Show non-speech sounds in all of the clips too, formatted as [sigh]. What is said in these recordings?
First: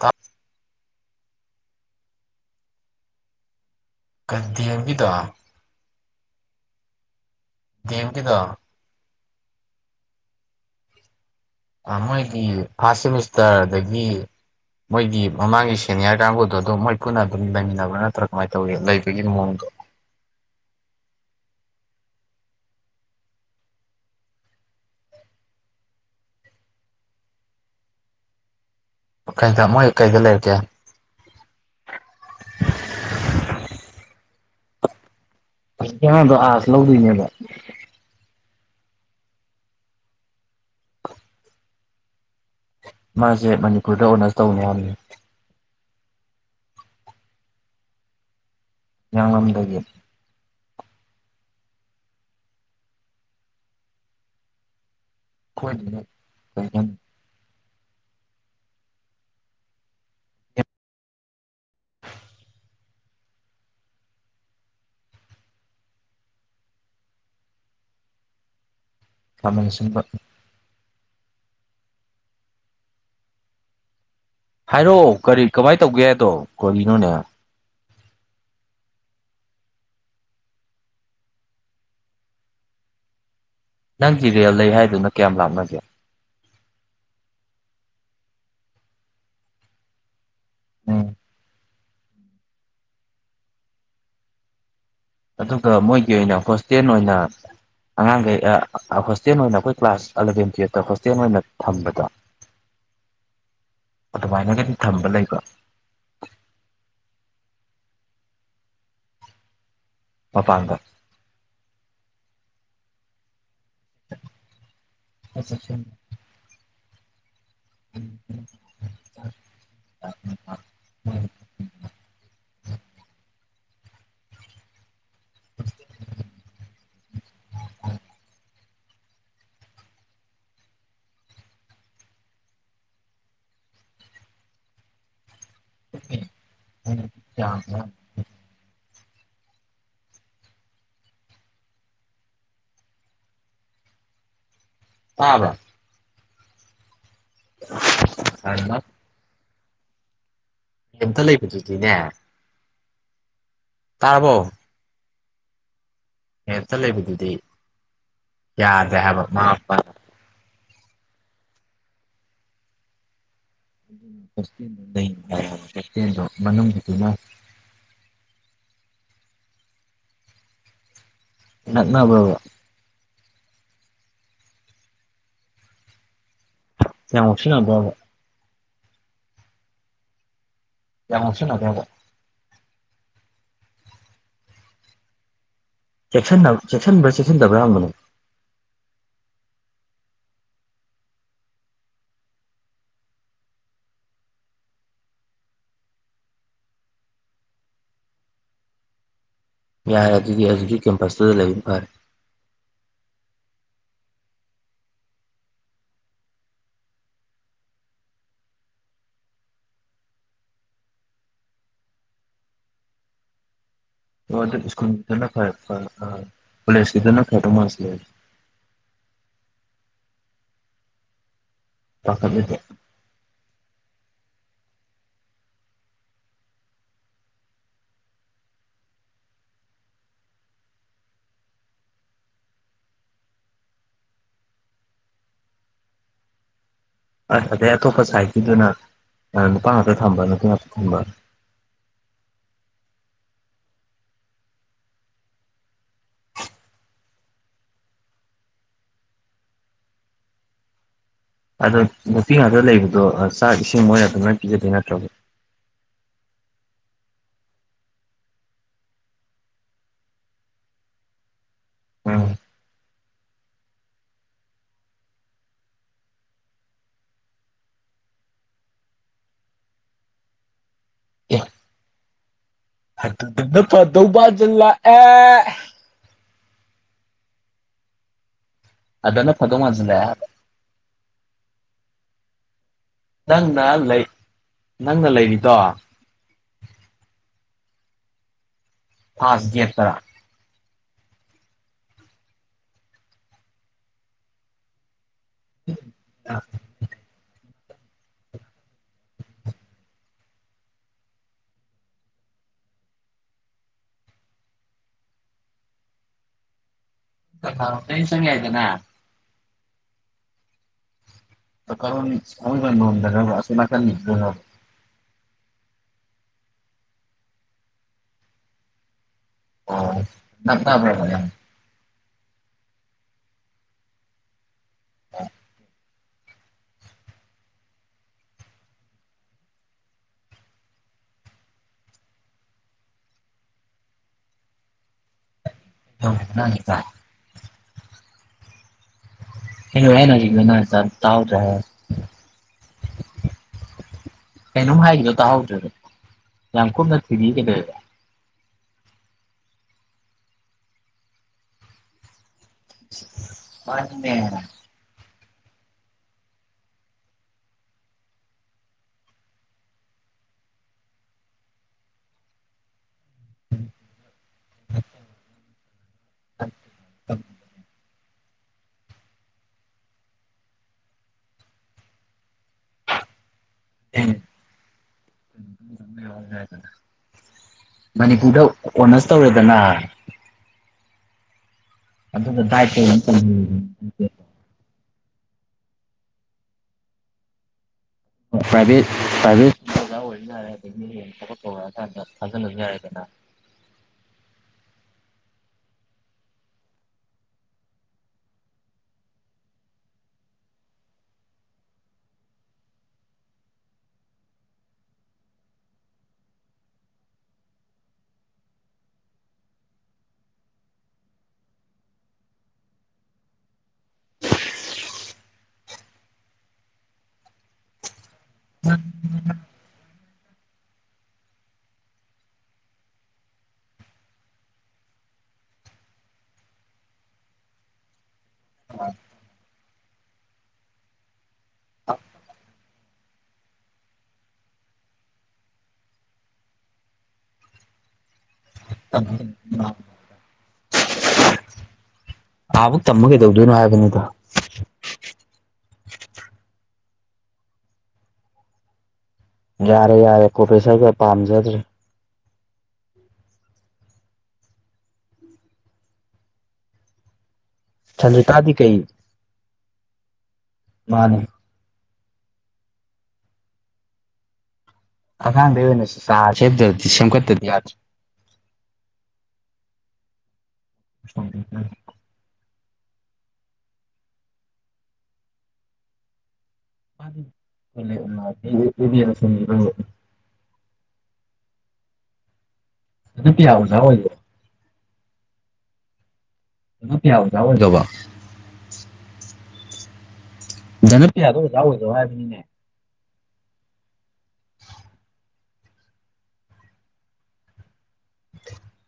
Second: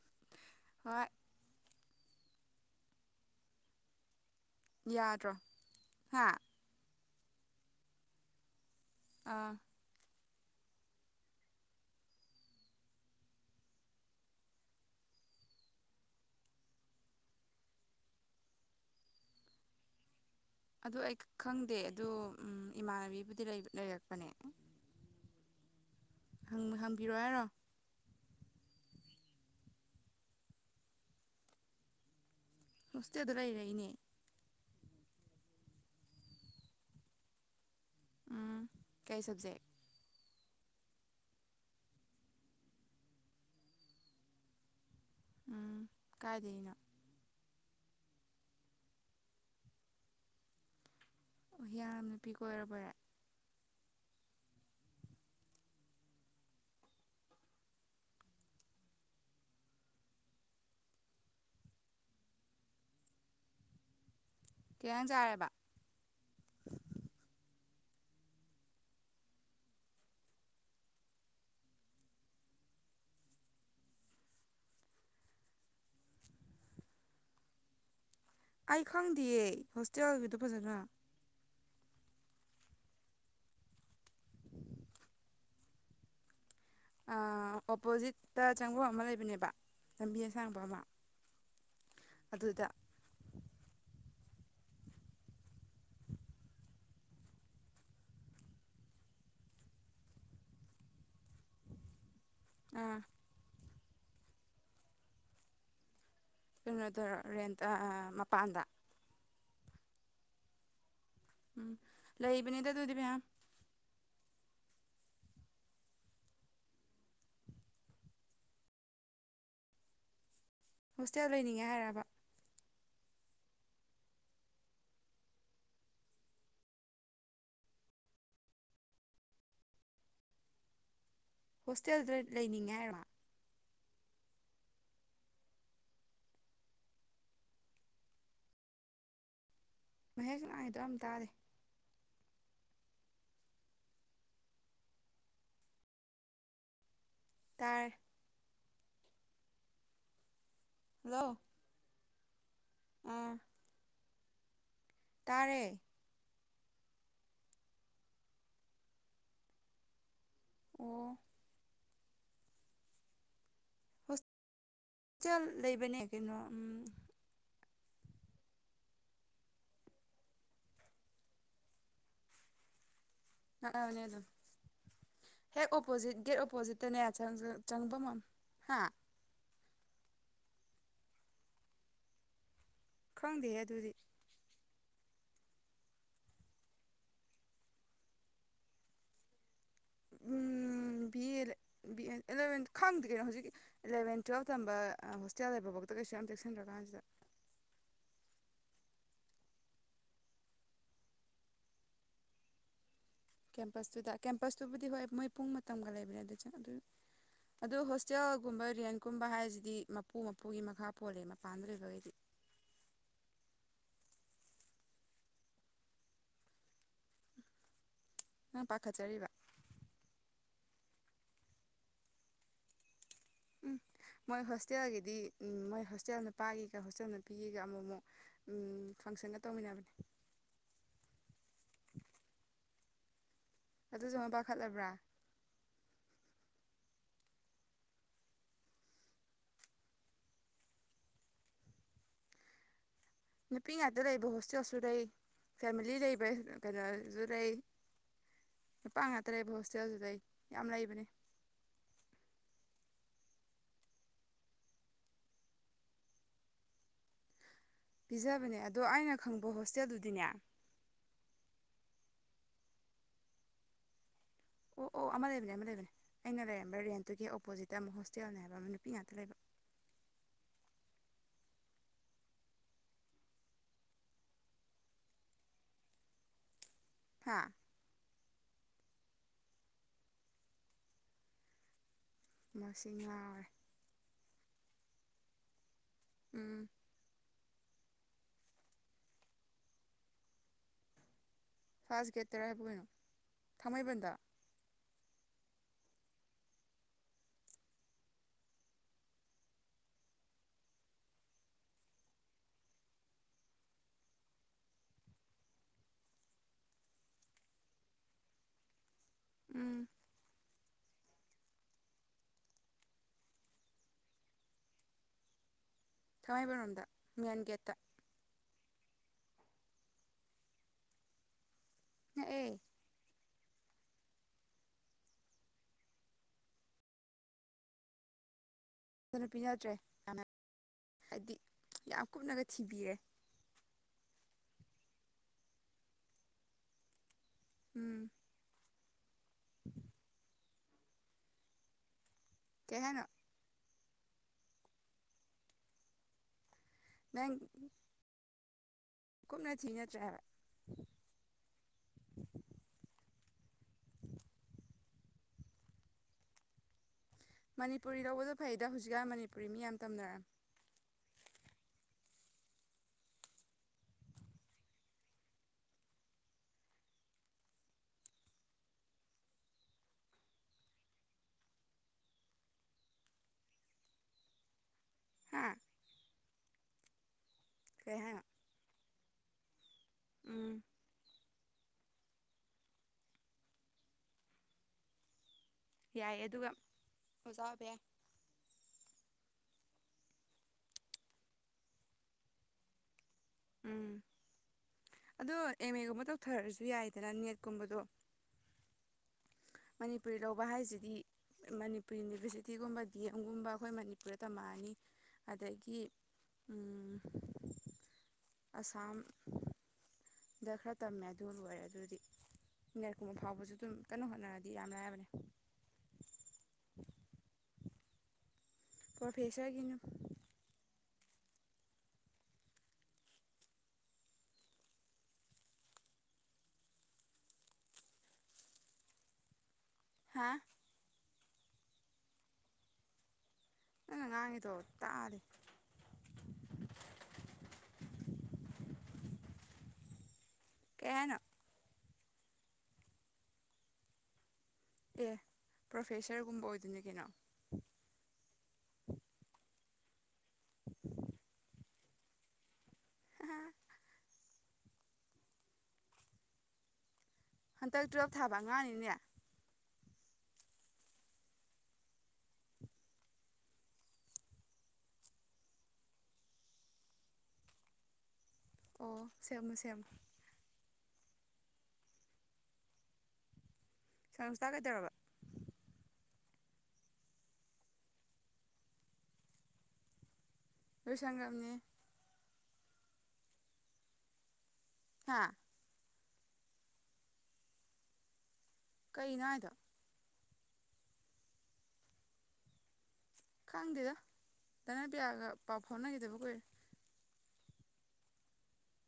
ꯀꯠ ꯍꯣꯏ ꯀꯟꯇꯦꯟꯒꯤꯗꯣ ꯍꯥꯥ ꯗꯦꯝ ꯀꯤꯗꯣ ꯑꯥ ꯃꯣꯏꯒꯤ ꯐꯥꯔꯁ ꯁꯦꯃꯤꯁꯇꯔꯗꯒꯤ ꯃꯣꯏꯒꯤ ꯃꯃꯥꯡꯒꯤ ꯁꯦꯅꯤꯌꯔ ꯀꯥꯡꯕꯨꯗꯣ ꯑꯗꯨꯝ ꯃꯣꯏ ꯄꯨꯟꯅ ꯑꯗꯨꯝ ꯂꯩꯃꯤꯟꯅꯕ꯭ꯔꯥ ꯅꯠꯇ꯭ꯔꯥ ꯀꯃꯥꯏꯅ ꯇꯧꯒꯦ ꯂꯩꯕꯒꯤ ꯃꯑꯣꯡꯗꯣ ꯑꯗꯨ ꯑꯩ ꯈꯪꯗꯦ ꯑꯗꯣ ꯏꯃꯥꯟꯅꯕꯤꯕꯨꯗꯤ ꯂꯩꯔꯛꯄꯅꯦ ꯍꯪ ꯍꯪꯕꯤꯔꯛꯑꯣ ꯍꯥꯏꯔꯣ ꯀꯩꯗ ꯃꯣꯏ ꯀꯩꯗ ꯂꯩꯔꯀꯦ ꯍꯣꯁꯇꯦꯜꯗ ꯂꯩꯔꯛꯏꯅꯦ ꯍꯧꯖꯤꯛꯀꯤ ꯑꯉꯥꯡꯗꯣ ꯑꯥꯥꯁ ꯂꯧꯗꯣꯏꯅꯦꯕ ꯎꯝ ꯀꯩ ꯁꯕꯖꯦꯛ ꯃꯥꯖꯦ ꯃꯅꯤꯄꯨꯔꯗ ꯑꯣꯅ꯭ꯔꯁ ꯇꯧꯅꯤ ꯍꯥꯏꯕꯅꯦ ꯎꯝ ꯀꯥꯏꯗꯩꯅꯣ ꯍꯤꯌꯥꯡꯂꯝꯗꯒꯤ ꯎ ꯍꯤꯌꯥ ꯅꯨꯄꯤ ꯀꯣꯏꯔꯕꯣꯏꯔꯦ ꯍꯣꯏ [inaudible] ꯀꯩꯖꯥꯡ ꯆꯥꯔꯦꯕ ꯈꯥꯃꯦꯟꯑꯁꯤꯟꯕ ꯍꯥꯏꯔꯛꯑꯣ ꯀꯔꯤ ꯀꯃꯥꯏꯅ ꯇꯧꯒꯦ ꯍꯥꯏꯗꯣ ꯀꯣꯔꯤꯅꯣꯅꯦ ꯑꯩ ꯈꯪꯗꯦꯌꯦ ꯍꯣꯁꯇꯦꯜꯒꯤꯗꯣ ꯐꯖꯅ ꯅꯪ ꯖꯤꯔꯦꯜ ꯂꯩ ꯍꯥꯏꯗꯨꯅ ꯀꯌꯥꯝ ꯂꯥꯞꯅꯒꯦ ꯑꯣꯄꯣꯖꯤꯠꯇ ꯆꯪꯕ ꯑꯃ ꯂꯩꯕꯅꯦꯕ ꯂꯝꯕꯤ ꯑꯁꯥꯡꯕ ꯑꯃ ꯎꯝ ꯑꯗꯨꯗ ꯑꯗꯨꯒ ꯃꯣꯏꯒꯤ ꯑꯣꯏꯅ ꯍꯣꯁꯇꯦꯜ ꯑꯣꯏꯅ ꯑꯉꯥꯡꯈꯩ ꯍꯣꯁꯇꯦꯜ ꯑꯣꯏꯅ ꯑꯩꯈꯣꯏ ꯀ꯭ꯂꯥꯁ ꯑꯦꯂꯚꯦꯟ ꯇꯨꯌꯦꯜꯞꯇ ꯍꯣꯁꯇꯦꯜ ꯑꯣꯏꯅ ꯊꯝꯕꯗꯣ ꯑ ꯑꯗꯨꯃꯥꯏꯅꯒꯝ ꯊꯝꯕ ꯂꯩꯕ ꯀꯩꯅꯣ ꯇꯔ ꯔꯦꯟ ꯃꯄꯥꯟꯗ ꯃꯄꯥꯟꯗ ꯑꯝ ꯂꯩꯕꯅꯤꯗ ꯑꯗꯨꯗꯤ ꯄꯌꯥꯝ [unintelligible] ꯑ ꯍꯣꯁꯇꯦꯜ ꯂꯩꯅꯤꯡꯉꯦ ꯍꯥꯏꯔꯕ ꯑꯝꯃ ꯍꯣꯁꯇꯦꯜꯗ ꯂꯩꯅꯤꯡꯉꯦ ꯍꯥꯏꯔꯣ ꯍꯣꯏ [unintelligible] ꯏ ꯃꯍꯦꯛ ꯏꯗꯣ [unintelligible] ꯌꯥꯝ ꯇꯥꯔꯦ ꯇꯕꯔꯣ ꯇꯥꯔꯦ ꯀꯃ ꯔꯦꯟꯠ ꯂꯩꯕꯗꯨꯒꯤꯅꯦ ꯑꯝ ꯇꯥꯔꯕꯣ ꯇꯔꯦ ꯔꯦꯟꯠ ꯇ ꯂꯩꯕꯗꯨꯗꯤ ꯌꯥꯗ꯭ꯔꯦ ꯍꯥꯏꯕ ꯃꯥꯃꯥ ꯃꯥꯄ ꯑꯣ ꯍꯣꯁꯇꯦꯜ ꯂꯩꯕꯅꯦ ꯐ ꯀꯩꯅꯣ ꯎꯝ ꯃꯅꯨꯡꯒꯤꯏ ꯅꯛꯅꯕꯥꯔꯕ ꯅꯛꯅꯕꯅꯤ ꯑꯗꯨꯝ ꯍꯦꯛ ꯑꯣꯄꯣꯖꯤꯖ ꯄꯣꯖꯤꯠꯇꯅꯦ ꯌꯥꯝ ꯆ ꯉꯥꯎꯁꯤꯟꯅꯕ꯭ꯔꯕ ꯆꯪꯕ ꯃ ꯍꯥꯑ ꯌꯥꯝ ꯉꯥꯑꯣꯁꯣꯟꯅꯕꯔꯕ ꯈꯪꯗꯦ ꯑꯗꯨꯗꯤ ꯆꯦꯛꯁꯤꯟꯕ ꯆꯦꯛꯁꯤꯟꯗꯕ꯭ꯔꯥ ꯍꯪꯕꯅꯦ ꯕꯤ ꯑꯦ ꯑꯦꯂꯚꯦꯟ ꯈꯪꯗꯦ ꯀꯩꯅꯣ ꯍꯧꯖꯤꯛꯀꯤ ꯑꯦꯂꯚꯦꯟ ꯇꯨꯋꯦꯜꯞ ꯇꯝꯕ ꯍꯣꯁꯇꯦꯜ ꯂꯩꯕꯐꯥꯎꯗ ꯀꯩꯁꯨ ꯌꯥꯝꯝ ꯇꯦꯛꯁꯤꯟꯈ꯭ꯔꯀꯥꯟꯁꯤꯗ ꯌꯥꯔ ꯑꯗꯨꯗꯒꯤ ꯑꯗꯨꯛꯀꯤ ꯀꯦꯝꯄꯁꯇꯨꯗ ꯂꯩꯕ ꯐꯔꯦ ꯀꯦꯝꯄꯁꯇꯨꯗ ꯀꯦꯝꯄꯁꯇꯨꯕꯨꯗꯤ ꯍꯣꯏ ꯃꯣꯏ ꯄꯨꯡ ꯃꯇꯝꯒ ꯂꯩꯕꯅꯤ ꯑꯗꯨ ꯑꯗꯨ ꯑꯗꯨ ꯍꯣꯁꯇꯦꯜꯒꯨꯝꯕ ꯔꯦꯟꯀꯨꯝꯕ ꯍꯥꯏꯁꯤꯗꯤ ꯃꯄꯨ ꯃꯄꯨꯒꯤ ꯃꯈꯥ ꯄꯣꯜꯂꯦ ꯃꯄꯥꯟꯗ ꯂꯩꯕꯈꯩꯗꯤ ꯑꯣ ꯏꯁꯀꯨꯜ ꯐ ꯄꯂꯦꯁꯀꯤꯗꯅ ꯐꯇꯣ ꯃꯥꯁꯂ ꯑ ꯄꯥꯈꯠꯆꯔꯤꯕ ꯄꯈꯦꯂꯨꯗꯦ ꯑꯝ ꯃꯣꯏ ꯍꯣꯁꯇꯦꯜꯒꯤꯗꯤ ꯃꯣꯏ ꯍꯣꯁꯇꯦꯜ ꯅꯨꯄꯥꯒꯤꯒ ꯍꯣꯁꯇꯦꯜ ꯅꯨꯄꯤꯒꯤꯒ ꯑꯃꯨꯛ ꯑꯃꯨꯛ ꯐꯪꯁꯟꯒ ꯇꯧꯃꯤꯟꯅꯕꯅꯦ ꯑꯗꯨꯖꯨ ꯑꯃꯨꯛ ꯄꯥꯈꯠꯂꯕ꯭ꯔ ꯑ ꯑꯗꯩ ꯑꯇꯣꯞꯄ ꯁꯥꯏꯠꯇꯀꯤꯗꯨꯅ ꯅꯨꯄꯥ ꯉꯥꯛꯇ ꯊꯝꯕ ꯅꯨꯄꯤ ꯉꯥꯛꯇ ꯊꯝꯕ ꯅꯨꯄꯤ ꯉꯥꯛꯇ ꯂꯩꯕ ꯍꯣꯁꯇꯦꯜꯁꯨ ꯂꯩ ꯐꯦꯃꯤꯂꯤ ꯂꯩꯕ ꯀꯩꯅꯣꯁꯨ ꯂꯩ ꯅꯨꯄꯥ ꯉꯥꯛꯇ ꯂꯩꯕ ꯍꯣꯁꯇꯦꯜꯁꯨ ꯂꯩ ꯌꯥꯝ ꯂꯩꯕꯅꯤ ꯑꯗꯣ ꯅꯨꯄꯤ ꯉꯥꯛꯇ ꯂꯩꯕꯗꯣ ꯆꯥꯛ ꯏꯁꯤꯡ ꯃꯣꯏ ꯑꯗꯨꯅ ꯄꯤꯒꯗꯣꯏ ꯅꯠꯇ꯭ꯔꯕ ꯄꯤꯖꯕꯅꯦ ꯑꯗꯣ ꯑꯩꯅ ꯈꯪꯕ ꯍꯣꯁꯇꯦꯜꯗꯨꯗꯤꯅꯦ ꯑꯝ꯫ ꯑꯣ ꯑꯣ ꯑꯃ ꯂꯩꯕꯅꯦ ꯑꯃ ꯂꯩꯕꯅꯦ ꯑꯩꯅ ꯂꯩꯔꯝꯕ ꯔꯦꯟꯠꯇꯨꯒꯤ ꯑꯣꯄꯣꯖꯤꯠꯇ ꯑꯃꯨꯛ ꯍꯣꯁꯇꯦꯜꯅꯦ ꯍꯥꯏꯕ ꯑꯃ ꯅꯨꯄꯤ ꯉꯥꯛꯇ ꯂꯩꯕ ꯑꯦ ꯑꯗꯨꯗꯅ ꯐꯗꯧ ꯃꯥꯟꯖꯜꯂꯛꯑꯦ ꯍꯥꯥ ꯑꯗꯅ ꯐꯗꯩ ꯃꯥꯟꯁꯜꯂꯛꯑꯦ ꯃꯁꯤ ꯉꯥꯎꯔꯦ ꯂꯩ ꯅꯪꯅ ꯂꯩꯔꯤꯗꯣ ꯎꯝ ꯐꯥꯁ ꯒꯦꯠ ꯇꯔꯥ ꯐꯥꯁ ꯒꯦꯠ ꯇꯔꯥꯕꯨ ꯀꯩꯅꯣ ꯊꯥꯡꯃꯩꯕꯟꯗ [unintelligible] [unintelligible] ꯎꯝ ꯀꯔꯣꯝ ꯊꯥꯡꯃꯩꯕꯟ ꯔꯣꯝꯗꯔꯕ ꯑꯁꯣꯝ ꯅꯥꯀꯟ [unintelligible] ꯊꯥꯡꯃꯩꯕꯟꯔꯣꯝꯗ ꯃꯦꯟꯒꯦꯠꯇ ꯑꯣ ꯅꯛꯅꯕ꯭ꯔꯕ ꯌꯥꯝ ꯅꯛꯑꯦ ꯑ ꯐꯖꯅ ꯄꯤꯅꯗ꯭ꯔꯦꯅ ꯍꯥꯏꯗꯤ ꯌꯥꯝ ꯀꯨꯞꯅꯒ ꯊꯤꯕꯤꯔꯦ [unintelligible] ꯎꯝ [unintelligible] ꯀꯩ ꯍꯥꯏꯅꯣ ꯀꯩꯅꯣꯝ ꯍꯥꯏꯒꯤꯗ꯭ꯔꯣ ꯇꯥꯍꯧꯗ꯭ꯔꯦꯕ ꯌꯥꯝꯀꯨꯞꯅ ꯊꯤꯕꯤ ꯅꯪ ꯀꯩꯗꯧꯋꯦꯕ ꯀꯨꯞꯅ ꯊꯤꯔꯤ ꯅꯠꯇ꯭ꯔ ꯍꯥꯏꯕ [unintelligible] ꯃꯅꯤꯄꯨꯔꯤ ꯂꯧꯕꯗꯣ ꯐꯩꯗ ꯍꯧꯖꯤꯛꯀꯥꯟ ꯃꯅꯤꯄꯨꯔꯤ ꯃꯤ ꯌꯥꯝ ꯇꯝꯅꯔꯝꯅꯤ [unintelligible] ꯍꯥ ꯀꯩ [unintelligible] ꯍꯥꯏꯅꯣ ꯃꯅꯤꯄꯨꯔꯗ ꯑꯣꯅꯔꯁ ꯇꯧꯔꯦꯗꯅ ꯎꯝ ꯑꯗꯨꯅ ꯗꯥꯏꯠ [unintelligible] ꯌꯥꯏ ꯑꯗꯨꯒ ꯑꯣꯖꯥ ꯑꯣꯏꯕ ꯌꯥꯏ ꯄ꯭ꯔꯥꯏꯚꯦꯠ ꯄ꯭ꯔꯥꯏꯚꯦꯠ ꯑꯣꯖꯥ ꯑꯣꯏꯕ ꯌꯥꯔꯦ ꯑꯗꯒꯤ ꯊꯕꯛ ꯀꯧꯔꯛ ꯀꯥꯟꯗ ꯊꯥꯖꯜꯂꯁꯨ ꯌꯥꯔꯦꯗꯅ ꯎꯝ ꯑꯗꯣ ꯑꯦꯝ ꯑꯦꯒꯨꯝꯕ ꯇꯧꯊꯔꯁꯨ ꯌꯥꯏꯗꯅ ꯅꯦꯠꯀꯨꯝꯕꯗꯣ ꯃꯅꯤꯄꯨꯔꯤ ꯂꯧꯕ ꯍꯥꯏꯁꯤꯗꯤ ꯃꯅꯤꯄꯨ ꯌꯨꯅꯤꯚꯔꯁꯤꯇꯤꯒꯨꯝꯕ ꯗꯤ ꯑꯦꯝ ꯒꯨꯝꯕ ꯑꯩꯈꯣꯏ ꯃꯅꯤꯄꯨꯔꯗ ꯇꯝꯃꯛꯑꯅꯤ ꯑꯗꯒꯤ ꯎꯝ ꯑꯁꯥꯝ ꯗ ꯈꯔ ꯇꯝꯃꯦ ꯑꯗꯨ ꯂꯣꯏꯔꯦ ꯑꯗꯨꯗꯤ ꯅꯦꯠ ꯀꯨꯝꯕ ꯐꯥꯎꯕꯁꯨ ꯑꯗꯨꯝ ꯀꯟꯅ ꯍꯣꯠꯅꯔꯗꯤ ꯌꯥꯝ ꯂꯥꯏꯔꯕꯅꯦ ꯄꯔꯣꯐꯦꯁꯔ ꯒꯤꯅꯤ ꯑ ꯍꯥ ꯅꯪꯅ ꯉꯥꯡꯉꯤꯗꯣ ꯇꯥꯗꯦ [unintelligible] ꯀꯦ ꯍꯥꯏꯅꯣ ꯑꯥꯃꯨꯛ ꯇꯝꯕ ꯀꯩꯗꯧꯗꯣꯏꯅꯣ ꯍꯥꯏꯕꯅꯤꯗ ꯑꯦ ꯄ꯭ꯔꯣꯐꯦꯁꯔꯒꯨꯝꯕ ꯑꯣꯏꯗꯣꯏꯅꯤ ꯀꯩꯅꯣ ꯌꯥꯔꯦ ꯌꯥꯔꯦ ꯄꯔꯣꯐꯦꯁꯔꯒ ꯄꯥꯝꯖꯗ꯭ꯔꯦ ꯑ [inaudible] ꯍꯟꯗꯛ ꯇꯨꯌꯦꯜꯞ ꯊꯥꯕ ꯁꯟꯖꯤꯇꯥꯗꯤ ꯀꯩ ꯑꯉꯥꯡꯅꯤꯅꯦ ꯃꯥꯅꯦ ꯑꯉꯥꯪꯗꯩꯩ ꯑꯣꯏꯅꯥ ꯆꯔ ꯁꯦꯝ ꯁꯦꯝꯒꯠꯇꯔ꯭ꯗꯤ ꯌꯥꯗꯔ꯭ꯦ ꯑꯣ ꯁꯦꯝꯃꯣ ꯁꯦꯝꯃꯣ [inaudible] ꯁꯪ [unintelligible] ꯇꯥꯒꯩꯗꯔꯕ [unintelligible] [unintelligible] [unintelligible] ꯂꯣꯏꯁꯟꯒꯔꯕꯅꯤꯌꯦ ꯑꯗꯨ ꯄꯤꯌꯥ ꯑꯣꯖ ꯑꯣꯏꯔꯤꯔꯣ ꯍꯥꯥ ꯑꯣꯖꯥ ꯑꯣꯏꯔꯕꯥ ꯀꯩꯅꯣ ꯍꯥꯏꯗꯣ ꯖꯅꯄ꯭ꯌꯥꯗꯣ ꯑꯣꯖꯥ ꯑꯣꯏꯒꯔꯕ ꯍꯥꯏꯕꯅꯤꯅꯦ ꯈꯪꯗꯦꯗ ꯗꯅꯄꯤꯌꯥꯒ ꯄꯥꯎ ꯐꯥꯎꯅꯈꯤꯗꯕ ꯀꯨꯏꯔꯦ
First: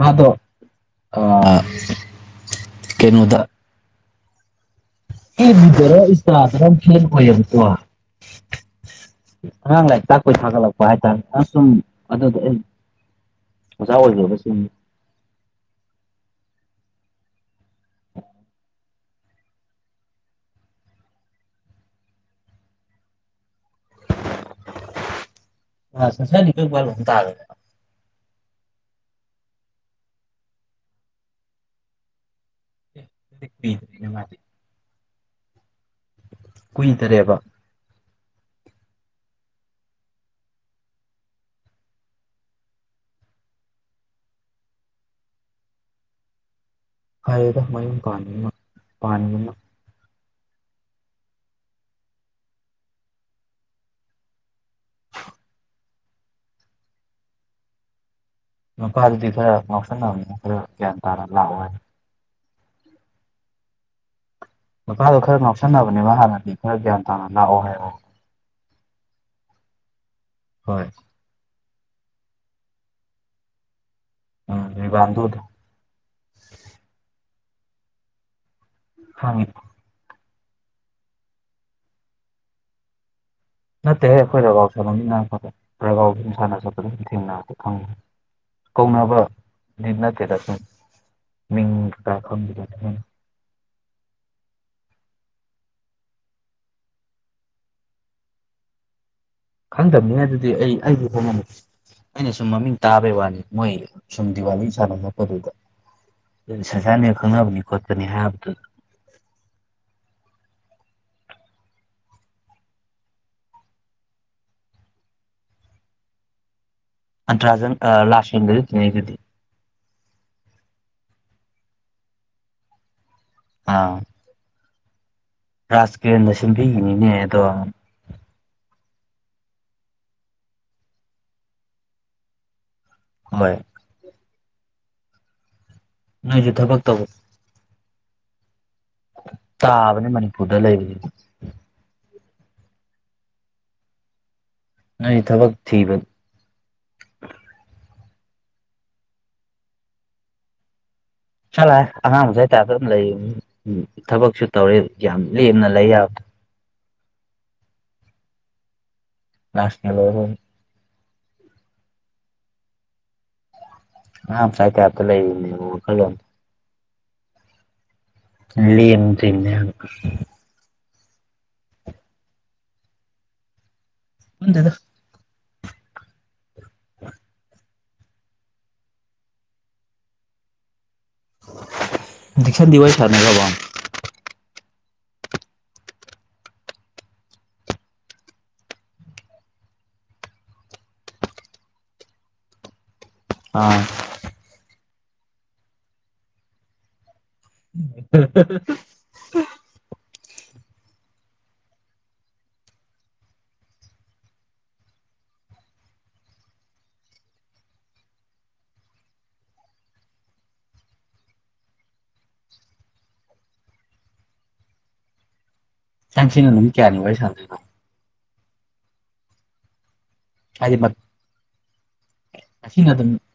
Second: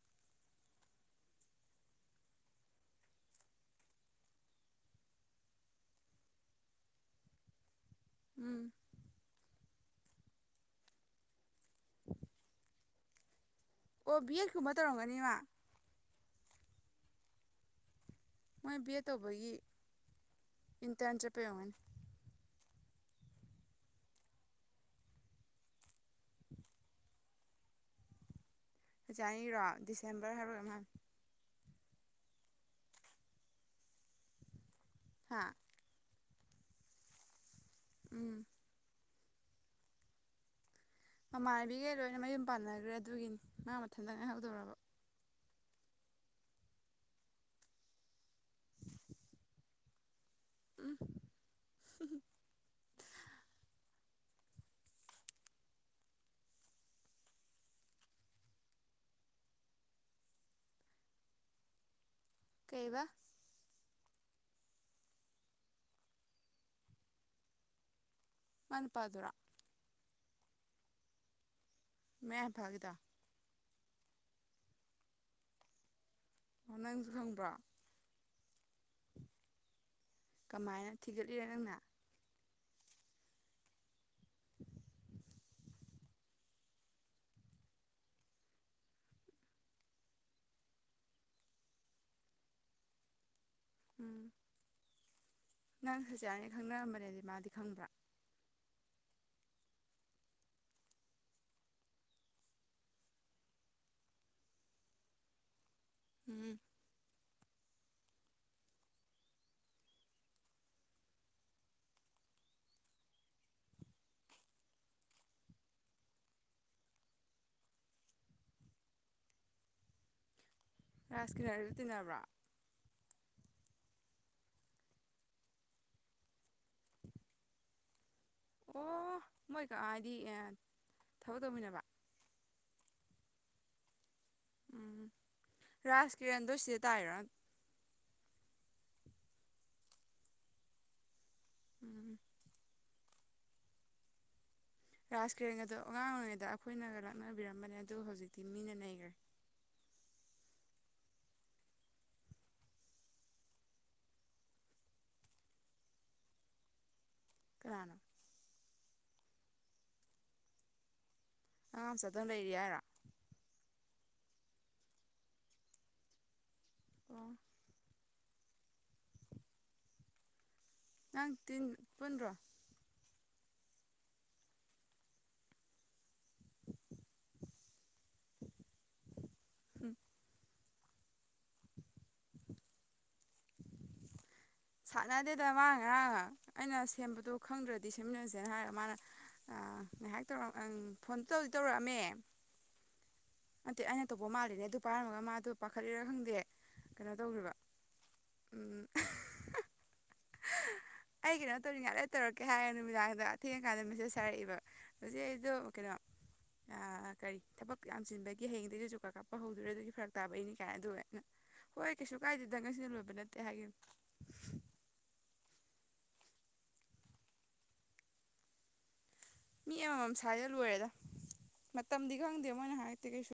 ꯃꯥꯗꯣ ꯑ ꯀꯩꯅꯣꯗ ꯑꯕ ꯕꯤꯗꯔꯥ ꯏꯟꯁ ꯇꯥꯗꯔꯥ ꯀꯩꯅꯣ ꯐꯔꯦꯟ ꯑꯣꯏꯌꯦꯕꯥ ꯀꯣ ꯎꯝ ꯑꯉꯥꯡ ꯂꯥꯏꯔꯤꯛ ꯇꯛꯄꯩ ꯊꯒꯠꯂꯛꯄ ꯍꯥꯏ ꯇꯥꯔꯦ ꯁꯨꯝ ꯑꯗꯨ ꯑꯣ ꯕꯤ ꯑꯦꯗ ꯀꯨꯝꯕ ꯇꯧꯔꯝꯒꯅꯤ ꯃ [inaudible] ꯃꯣꯏ ꯕꯤ ꯑꯦ ꯇꯧꯕꯒꯤ ꯏꯟꯇꯔꯟ ꯆꯠꯄꯒꯤ ꯑꯣꯏꯔꯝꯒꯅꯤ [inaudible] [unintelligible] ꯐꯖ [unintelligible] ꯑꯅꯤꯔꯣ ꯗꯤꯁꯦꯝꯕꯔ ꯍꯥꯏꯕꯔꯥ ꯀꯩꯅꯣꯝ ꯍꯥꯏꯕꯅꯦ ꯔꯤ ꯃꯥ [unintelligible] ꯍꯥ ꯀꯨꯏꯗꯔꯦꯕ ꯎꯝ ꯃꯃꯥꯟꯅꯕꯤꯒꯩ ꯂꯣꯏꯅ ꯃꯌꯨꯝ ꯄꯥꯟꯅꯈ꯭ꯔꯦ ꯑꯗꯨꯒꯤꯅꯤ ꯃꯥ ꯃꯊꯟꯇ ꯉꯥꯏꯍꯧꯗꯧꯔꯕ ꯐꯔꯦꯗ ꯃꯌꯨꯝ ꯄꯟꯒꯤꯕꯅꯥ ꯄꯥꯟꯒꯤꯕꯅꯥ ꯎꯝ ꯅꯨꯄꯥꯗꯨꯗꯤ ꯈꯔ ꯉꯥꯎꯁꯟꯅꯕꯅꯤ ꯈꯔ ꯒ꯭ꯌꯥꯟ ꯇꯥꯅ ꯂꯥꯛꯑꯣ ꯍꯥꯏꯅꯤ ꯀꯩꯕ ꯃꯄꯥꯗꯣ ꯈꯔ ꯉꯥꯎꯁꯟꯅꯕꯅꯤꯅ ꯍꯥꯟꯅꯗꯤ ꯈꯔ ꯒ꯭ꯌꯥꯟ ꯇꯥꯅ ꯂꯥꯛꯑꯣ ꯍꯥꯏꯑꯣ ꯃꯥꯏ ꯅꯨꯄꯥꯗꯨꯔ ꯍꯣꯏ ꯃꯌꯥꯡ ꯏꯝꯐꯜꯒꯤꯗꯣ ꯎꯝꯕꯥꯥꯟꯗꯗ [unintelligible] ꯅꯪꯖꯨ ꯈꯪꯕ꯭ꯔ ꯈꯡꯏ ꯀꯃꯥꯏꯅ ꯊꯤꯒꯠꯂꯤꯔ ꯅꯪꯅ ꯅꯠꯇꯦꯍꯦ ꯑꯩꯈꯣꯏ ꯔꯒꯥꯎ ꯁꯥꯟꯅꯃꯤꯟꯅꯄ ꯔꯒꯥꯎ ꯑꯗꯨꯨꯝ ꯁꯥꯟꯅ ꯆꯠꯄꯗ ꯑꯗꯨꯨꯝ ꯊꯦꯡꯅꯔ ꯈꯪꯉꯦ ꯀꯧꯅꯕꯗꯤ ꯅꯠꯇꯦꯗ ꯑꯗꯨꯝ ꯃꯤꯡ ꯀꯀꯥ ꯈꯪꯕꯗꯣ ꯎꯝ ꯅꯪ ꯁꯨꯖꯤꯌꯥꯅꯤ ꯈꯪꯅꯔꯝꯕꯅꯦꯗꯤ ꯃꯥꯗꯤ ꯈꯪꯕ꯭ꯔꯥ ꯈꯪꯗꯕꯅꯤ ꯍꯥꯏꯗꯤ ꯑꯩ ꯑꯩꯗꯤ ꯈꯪꯉꯝꯃꯣꯏ ꯑꯩꯅ ꯁꯨꯝ ꯃꯃꯤꯡ ꯇꯥꯕꯩ ꯋꯥꯅꯤ ꯃꯣꯏ ꯁꯨꯝ ꯗꯤꯋꯥꯂꯤ ꯁꯥꯟꯅꯝꯂꯄꯗꯨꯗ ꯎꯝ ꯁꯁꯥꯅꯤ ꯈꯪꯅꯕꯅꯤ ꯈꯣꯠꯄꯅꯤ ꯍꯥꯏꯕꯗꯨ ꯑꯟꯇ꯭ꯔꯥꯖꯟ ꯂꯁꯋꯤꯟꯗꯖꯨ ꯊꯦꯡꯅꯩꯗꯨꯗ ꯔꯥꯁꯀꯤꯅꯔꯖꯨ [inaudible] ꯇꯤꯟꯅꯕ꯭ꯔꯥ ꯑꯥ ꯔꯥꯖꯀꯤꯔꯅ ꯁꯦꯝꯕꯤꯈꯤꯅꯤꯅꯦ ꯑꯗꯣ ꯑꯣ ꯃꯣꯏꯛ ꯍꯥꯏꯗꯤ ꯊꯕꯛ ꯇꯧꯃꯤꯟꯅꯕ ꯃꯣꯏ ꯎꯝ ꯅꯣꯏꯁꯨ ꯔꯥꯥꯁꯀꯤꯔꯟꯗꯣ ꯊꯕꯛ ꯁꯤꯗ ꯇꯧ ꯇꯥꯏꯔꯥ ꯇꯥꯕꯅꯦ ꯃꯅꯤꯄꯨꯔꯗ ꯂꯩꯔꯤꯕꯅꯤ ꯎꯝ ꯅꯣꯏ ꯊꯕꯛ ꯔꯥꯥꯁꯀꯤꯔꯟꯑꯗꯣ ꯊꯤꯕ ꯑꯉꯥꯡ ꯑꯣꯏꯔꯤꯉꯩꯗ ꯑꯩꯈꯣꯏꯅꯒ ꯂꯥꯛꯅꯕꯤꯔꯝꯕꯅꯦ ꯑꯗꯨ ꯍꯧꯖꯤꯛꯇꯤ ꯃꯤꯅ ꯅꯩꯒꯔꯦ ꯆꯠꯂꯣꯍꯦ ꯑꯉꯥꯡ ꯃꯆꯥꯏ ꯇꯥꯢꯞꯇ ꯑꯗꯨꯝ ꯂꯩꯃꯤ ꯊꯕꯛꯁꯨ ꯇꯧꯔꯦ ꯌꯥꯝ ꯂꯦꯝꯅ ꯂꯩ ꯌꯥꯕꯗꯣ ꯀꯥꯅ [inaudible] ꯂꯁꯃꯦꯂꯣꯗꯣ ꯑꯉꯥꯡꯃꯆꯥꯗꯧ ꯂꯩꯔꯤ ꯍꯥꯏꯔꯣ ꯑꯉꯥꯡꯃꯆꯥꯏ ꯇꯥꯏꯞꯇ ꯂꯩꯔꯤꯃꯦꯕ ꯋꯥꯈꯜꯂꯣꯟ ꯀ [inaudible] ꯂꯦꯝꯗꯔ꯭ꯤꯝꯅꯦ ꯍꯥꯏꯕ ꯅꯪ ꯇꯤꯟ ꯄꯨꯟꯗꯔꯣ ꯄꯨꯟꯗꯦꯗꯥ ꯍ [inaudible] ꯎꯝ ꯗꯤꯛꯁꯟꯗꯤ ꯋꯥꯔꯤ ꯁꯥꯟꯅꯥꯒꯔꯥꯕꯣ ꯁꯥꯟꯅꯗꯦꯗ ꯃꯥ ꯉꯔꯥꯡ ꯑꯩꯅ ꯁꯦꯝꯕꯗꯣ ꯈꯪꯗ꯭ꯔꯗꯤ ꯁꯦꯝꯃꯤꯟꯅꯁꯦꯅ ꯍꯥꯏꯔꯒ ꯃꯥꯅ ꯉꯥꯏꯍꯥꯛ ꯇꯧꯔ ꯐꯣꯟ ꯇꯧꯗꯤ ꯇꯧꯔꯛꯑꯝꯃꯦ ꯃꯦ ꯑꯥ ꯑꯩꯅ ꯇꯧꯕ ꯃꯥꯂꯤꯗ ꯑꯗꯨ ꯄꯥꯏꯔꯝꯃꯒ ꯃꯥꯗꯣ ꯄꯥꯈꯠꯂꯤꯔꯥ ꯈꯪꯗꯦ ꯀꯩꯅꯣ ꯇꯧꯈ꯭ꯔꯤꯕ ꯎꯝ ꯑꯥꯑꯍꯥ ꯑꯩ ꯀꯩꯅꯣ ꯇꯧꯅꯤꯡꯉꯥꯏ ꯂ ꯇꯧꯔꯛꯀꯦ ꯍꯥꯏꯔ ꯅꯨꯃꯤꯗꯥꯡꯗ ꯊꯦꯡꯉꯀꯥꯟꯗ ꯃꯦꯁꯦꯁ ꯍꯥꯏꯔꯛꯏꯕ ꯍꯧꯖꯤꯛ ꯑꯩꯗꯣ ꯀꯩꯅꯣ ꯀꯔꯤ ꯊꯕꯛ ꯌꯥꯝ ꯆꯤꯟꯕꯒꯤ ꯍꯌꯦꯡꯗꯒꯤꯩꯁꯨ ꯆꯨꯀꯥ ꯀꯥꯞꯄ ꯍꯧꯗꯣꯏꯔꯦ ꯑꯗꯨꯒꯤ ꯐꯔꯛ ꯇꯥꯕꯏꯅꯤ ꯀꯥꯏꯅ ꯑꯗꯨꯩꯅ ꯍꯣꯏ ꯀꯩꯁꯨ ꯀꯥꯏꯗꯦꯗ ꯉꯁꯤꯅ ꯂꯣꯏꯕ ꯅꯠꯇꯦ ꯍꯥꯏꯒꯤꯝꯅꯤ ꯁꯪꯁꯤꯅ ꯅꯨꯅꯤꯠ ꯀꯌꯥꯅꯤ ꯋꯥꯔꯤ ꯁꯅꯥꯗꯣꯏꯕ ꯃꯤ ꯑꯃꯃꯥꯝ ꯊꯥꯏꯖ ꯍꯥꯏꯗꯤ ꯂꯣꯏꯔꯦꯗ ꯃꯇꯝꯗꯤ ꯈꯪꯗꯦ ꯃꯣꯏꯅ ꯉꯁꯤꯅ ꯍꯥꯏꯔꯛꯇꯦ ꯑꯗꯨꯝ ꯀꯩꯁꯨ